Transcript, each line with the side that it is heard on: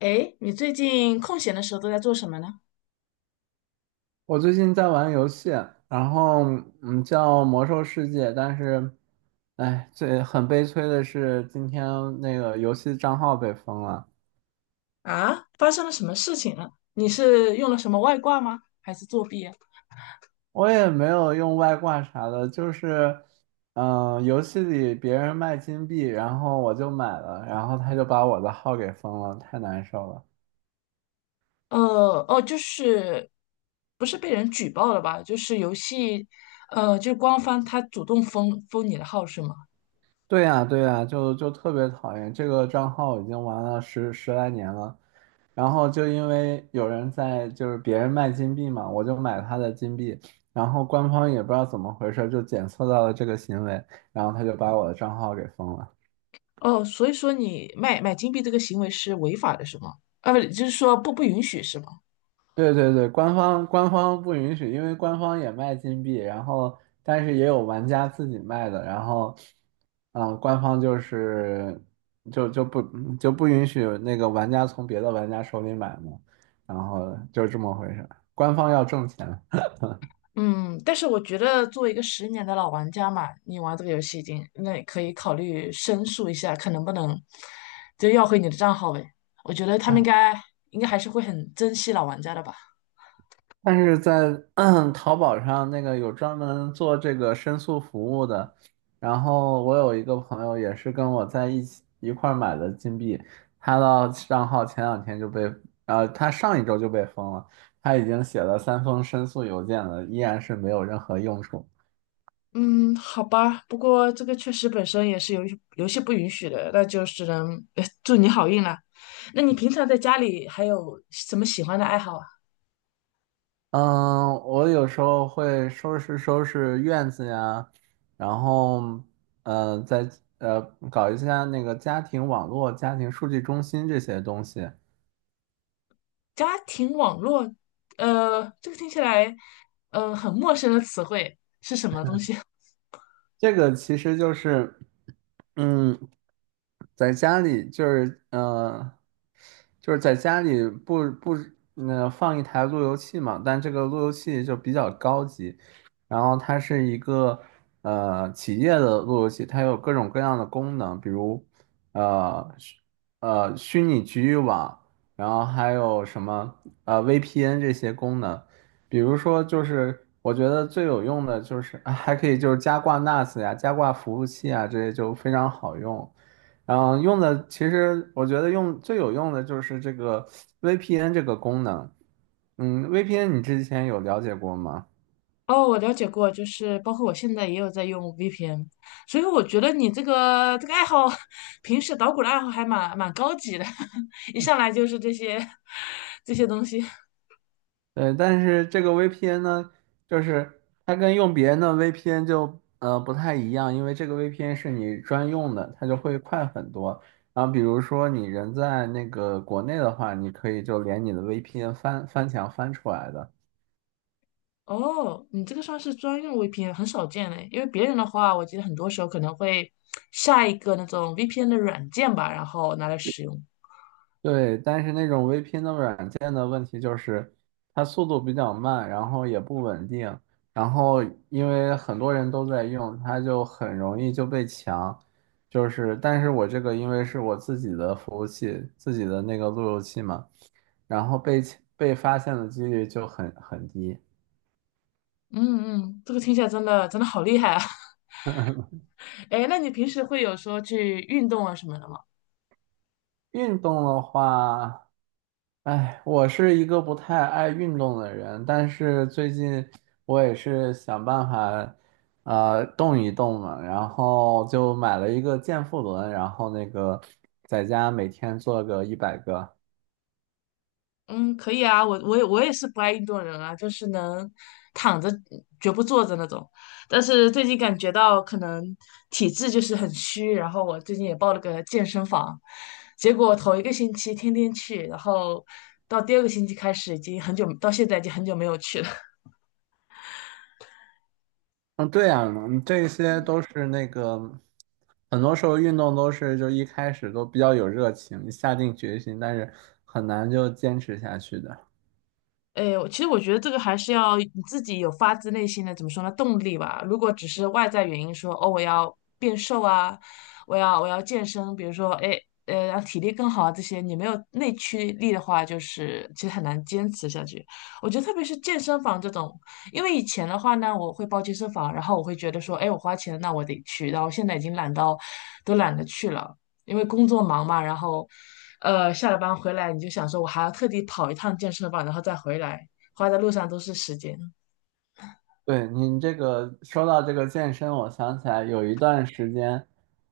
left: 哎，你最近空闲的时候都在做什么呢？
right: 我最近在玩游戏，然后叫《魔兽世界》，但是，哎，很悲催的是今天那个游戏账号被封了。
left: 啊，发生了什么事情了？你是用了什么外挂吗？还是作弊啊？
right: 我也没有用外挂啥的，就是，游戏里别人卖金币，然后我就买了，然后他就把我的号给封了，太难受了。
left: 呃，哦，就是不是被人举报了吧？就是游戏，就是官方他主动封你的号是吗？
right: 对呀，对呀，就特别讨厌这个账号，已经玩了十来年了。然后就因为有人在，就是别人卖金币嘛，我就买他的金币，然后官方也不知道怎么回事，就检测到了这个行为，然后他就把我的账号给封了。
left: 哦，所以说你卖买金币这个行为是违法的是吗？啊，不，就是说不允许是吗？
right: 对对对，官方不允许，因为官方也卖金币，然后但是也有玩家自己卖的，然后，官方就是就就不就不允许那个玩家从别的玩家手里买嘛，然后就是这么回事，官方要挣钱。
left: 嗯，但是我觉得作为一个十年的老玩家嘛，你玩这个游戏已经，那可以考虑申诉一下，看能不能就要回你的账号呗。我觉得他们应该还是会很珍惜老玩家的吧。
right: 但是在淘宝上那个有专门做这个申诉服务的，然后我有一个朋友也是跟我在一起一块儿买的金币，他的账号前两天就被，他上一周就被封了，他已经写了三封申诉邮件了，依然是没有任何用处。
left: 嗯，好吧，不过这个确实本身也是游戏不允许的，那就只能祝你好运了。那你平常在家里还有什么喜欢的爱好啊？
right: 嗯，我有时候会收拾收拾院子呀，然后，再呃搞一下那个家庭网络、家庭数据中心这些东西。
left: 家庭网络，呃，这个听起来很陌生的词汇是什么东西？
right: 这个其实就是，嗯，在家里就是就是在家里不放一台路由器嘛，但这个路由器就比较高级，然后它是一个企业的路由器，它有各种各样的功能，比如呃虚虚拟局域网，然后还有什么VPN 这些功能。比如说，就是我觉得最有用的就是啊还可以就是加挂 NAS 呀、加挂服务器啊，这些就非常好用。然后用的其实我觉得用最有用的就是这个 VPN 这个功能。VPN 你之前有了解过吗？
left: 哦，我了解过，就是包括我现在也有在用 VPN，所以我觉得你这个爱好，平时捣鼓的爱好还蛮高级的，一上来就是这些东西。
right: 对，但是这个 VPN 呢，就是它跟用别人的 VPN 就不太一样，因为这个 VPN 是你专用的，它就会快很多。然后比如说你人在那个国内的话，你可以就连你的 VPN 翻翻墙翻出来的。
left: 哦，你这个算是专用 VPN，很少见嘞，因为别人的话，我记得很多时候可能会下一个那种 VPN 的软件吧，然后拿来使用。
right: 对，但是那种 VPN 的软件的问题就是，它速度比较慢，然后也不稳定，然后因为很多人都在用，它就很容易就被抢。就是，但是我这个因为是我自己的服务器，自己的那个路由器嘛，然后被发现的几率就很低。
left: 嗯嗯，这个听起来真的好厉害啊！哎，那你平时会有说去运动啊什么的吗？
right: 运动的话。哎，我是一个不太爱运动的人，但是最近我也是想办法，动一动嘛，然后就买了一个健腹轮，然后那个在家每天做个100个。
left: 嗯，可以啊，我也是不爱运动人啊，就是能躺着绝不坐着那种。但是最近感觉到可能体质就是很虚，然后我最近也报了个健身房，结果头一个星期天天去，然后到第二个星期开始已经很久，到现在已经很久没有去了。
right: 嗯，对呀，这些都是那个，很多时候运动都是就一开始都比较有热情，下定决心，但是很难就坚持下去的。
left: 哎，我其实我觉得这个还是要你自己有发自内心的，怎么说呢，动力吧。如果只是外在原因说，哦，我要变瘦啊，我要健身，比如说，哎，让体力更好啊，这些你没有内驱力的话，就是其实很难坚持下去。我觉得特别是健身房这种，因为以前的话呢，我会报健身房，然后我会觉得说，哎，我花钱，那我得去，然后现在已经懒到都懒得去了。因为工作忙嘛，然后，下了班回来你就想说，我还要特地跑一趟健身房，然后再回来，花在路上都是时间。
right: 对您这个说到这个健身，我想起来有一段时间，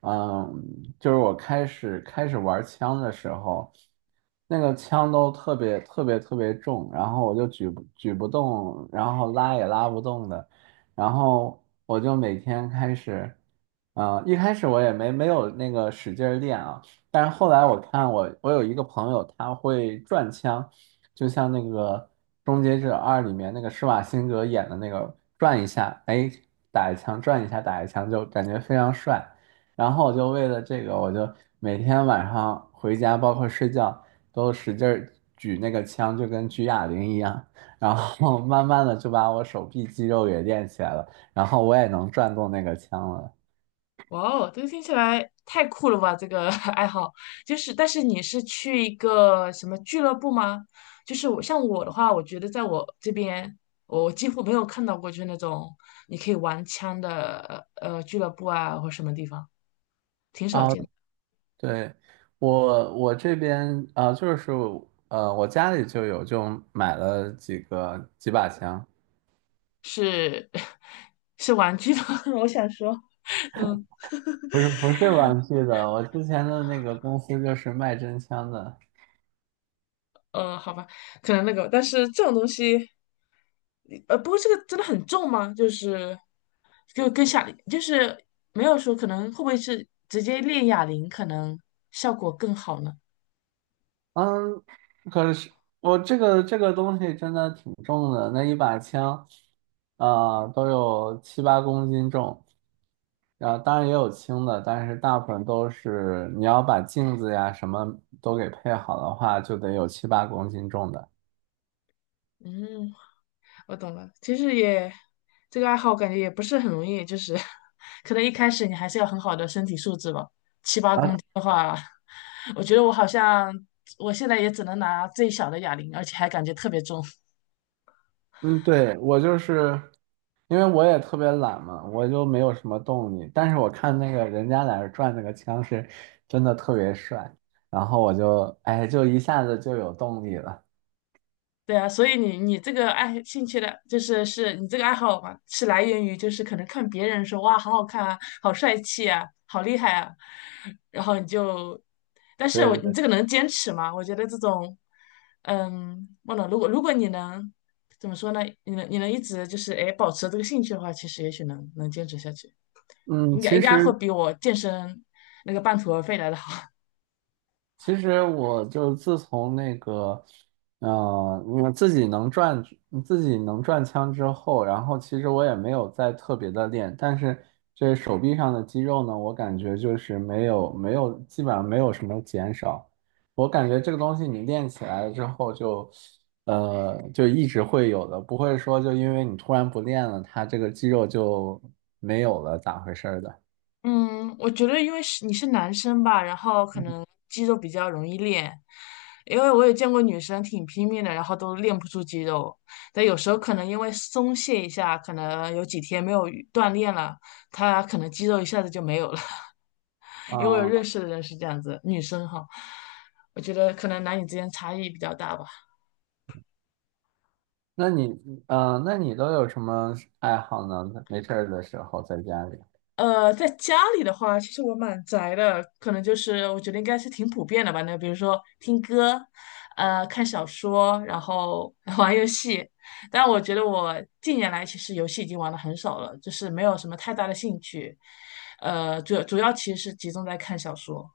right: 嗯，就是我开始玩枪的时候，那个枪都特别特别特别重，然后我就举不动，然后拉也拉不动的，然后我就每天开始，啊，一开始我也没有那个使劲儿练啊，但是后来我看我有一个朋友他会转枪。就像那个《终结者二》里面那个施瓦辛格演的那个转一下，哎，打一枪，转一下，打一枪，就感觉非常帅。然后我就为了这个，我就每天晚上回家，包括睡觉，都使劲儿举那个枪，就跟举哑铃一样。然后 慢慢的就把我手臂肌肉给练起来了，然后我也能转动那个枪了。
left: 哇哦，这个听起来太酷了吧！这个 爱好就是，但是你是去一个什么俱乐部吗？就是我像我的话，我觉得在我这边，我几乎没有看到过就是那种你可以玩枪的俱乐部啊，或什么地方，挺少
right: 哦
left: 见的。
right: 对，我这边就是我家里就有，就买了几把枪，
left: 是 是玩具的，我想说。嗯。
right: 不是不是玩具的，我之前的那个公司就是卖真枪的，
left: 呃，好吧，可能那个，但是这种东西，呃，不过这个真的很重吗？就是就跟哑，就是没有说可能会不会是直接练哑铃，可能效果更好呢？
right: 嗯，可是我这个东西真的挺重的，那一把枪都有七八公斤重，然后当然也有轻的，但是大部分都是你要把镜子呀什么都给配好的话，就得有七八公斤重的。
left: 嗯，我懂了。其实也这个爱好，感觉也不是很容易，就是 可能一开始你还是要很好的身体素质吧。
right: 啊，
left: 的话，我觉得我好像我现在也只能拿最小的哑铃，而且还感觉特别重。
right: 嗯，对，我就是因为我也特别懒嘛，我就没有什么动力。但是我看那个人家在那儿转那个枪是真的特别帅，然后我就哎，就一下子就有动力了。
left: 对啊，所以你这个爱兴趣的，就是是你这个爱好嘛，是来源于就是可能看别人说哇好好看啊，好帅气啊，好厉害啊，然后你就，但是
right: 对
left: 我
right: 对
left: 你
right: 对，
left: 这个能坚持吗？我觉得这种，嗯，忘了，如果你能怎么说呢？你能一直就是哎保持这个兴趣的话，其实也许能坚持下去，
right: 嗯，
left: 应该
right: 其
left: 应该会
right: 实。
left: 比我健身那个半途而废来的好。
right: 其实我就自从那个，呃，我自己能转枪之后，然后其实我也没有再特别的练，但是这手臂上的肌肉呢，我感觉就是没有基本上没有什么减少。我感觉这个东西你练起来了之后就，就一直会有的，不会说就因为你突然不练了，它这个肌肉就没有了，咋回事儿的？
left: 嗯，我觉得因为是你是男生吧，然后可
right: 嗯
left: 能肌肉比较容易练，因为我也见过女生挺拼命的，然后都练不出肌肉。但有时候可能因为松懈一下，可能有几天没有运锻炼了，她可能肌肉一下子就没有了。因为我有认
right: 啊。
left: 识的人是这样子，女生哈，我觉得可能男女之间差异比较大吧。
right: 那你，那你都有什么爱好呢？没事儿的时候在家里，
left: 呃，在家里的话，其实我蛮宅的，可能就是我觉得应该是挺普遍的吧。那比如说听歌，呃，看小说，然后 玩游戏。但我觉得我近年来其实游戏已经玩的很少了，就是没有什么太大的兴趣。呃，主要其实是集中在看小说，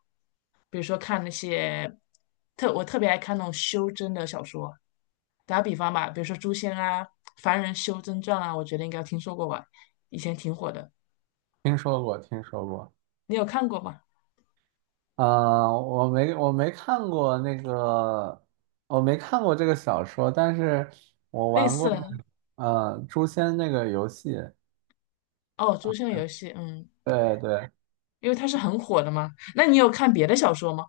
left: 比如说看那些我特别爱看那种修真的小说。打个比方吧，比如说《诛仙》啊，《凡人修真传》啊，我觉得应该听说过吧，以前挺火的。
right: 听说过，听说过。
left: 你有看过吗？
right: 嗯、我没看过那个，我没看过这个小说，但是我
left: 类
right: 玩
left: 似
right: 过
left: 的
right: 那
left: 呢
right: 个，《诛仙》那个游戏。
left: 哦，《诛仙》游戏，嗯，
right: 对对，
left: 因为它是很火的嘛。那你有看别的小说吗？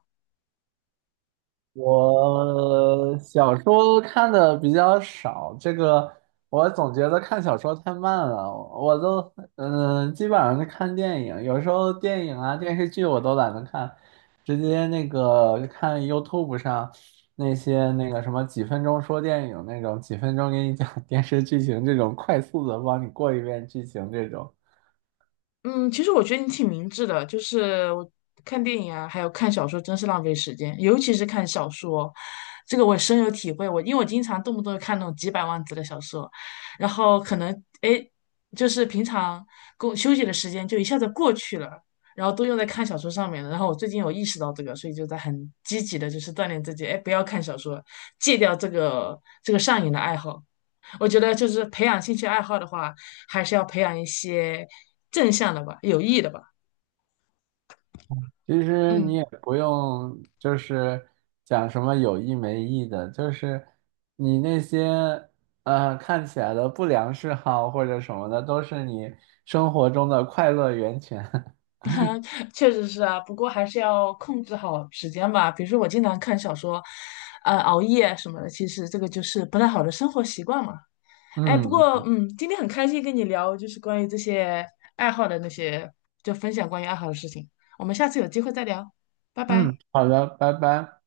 right: 我小说看的比较少，这个我总觉得看小说太慢了，我都基本上是看电影，有时候电影啊电视剧我都懒得看，直接那个看 YouTube 上那些那个什么几分钟说电影那种，几分钟给你讲电视剧情这种快速的帮你过一遍剧情这种。
left: 嗯，其实我觉得你挺明智的，就是我看电影啊，还有看小说，真是浪费时间，尤其是看小说，这个我深有体会。我因为我经常动不动就看那种几百万字的小说，然后可能哎诶，就是平常工休息的时间就一下子过去了，然后都用在看小说上面了。然后我最近有意识到这个，所以就在很积极的，就是锻炼自己，哎，不要看小说，戒掉这个上瘾的爱好。我觉得就是培养兴趣爱好的话，还是要培养一些正向的吧，有益的吧。
right: 其实你
left: 嗯，
right: 也不用就是讲什么有意没意的，就是你那些看起来的不良嗜好或者什么的，都是你生活中的快乐源泉。
left: 确实是啊，不过还是要控制好时间吧。比如说我经常看小说，熬夜什么的，其实这个就是不太好的生活习惯嘛。哎，不过
right: 嗯
left: 嗯，今天很开心跟你聊，就是关于这些爱好的那些，就分享关于爱好的事情。我们下次有机会再聊，拜拜。
right: 嗯，好的，拜拜。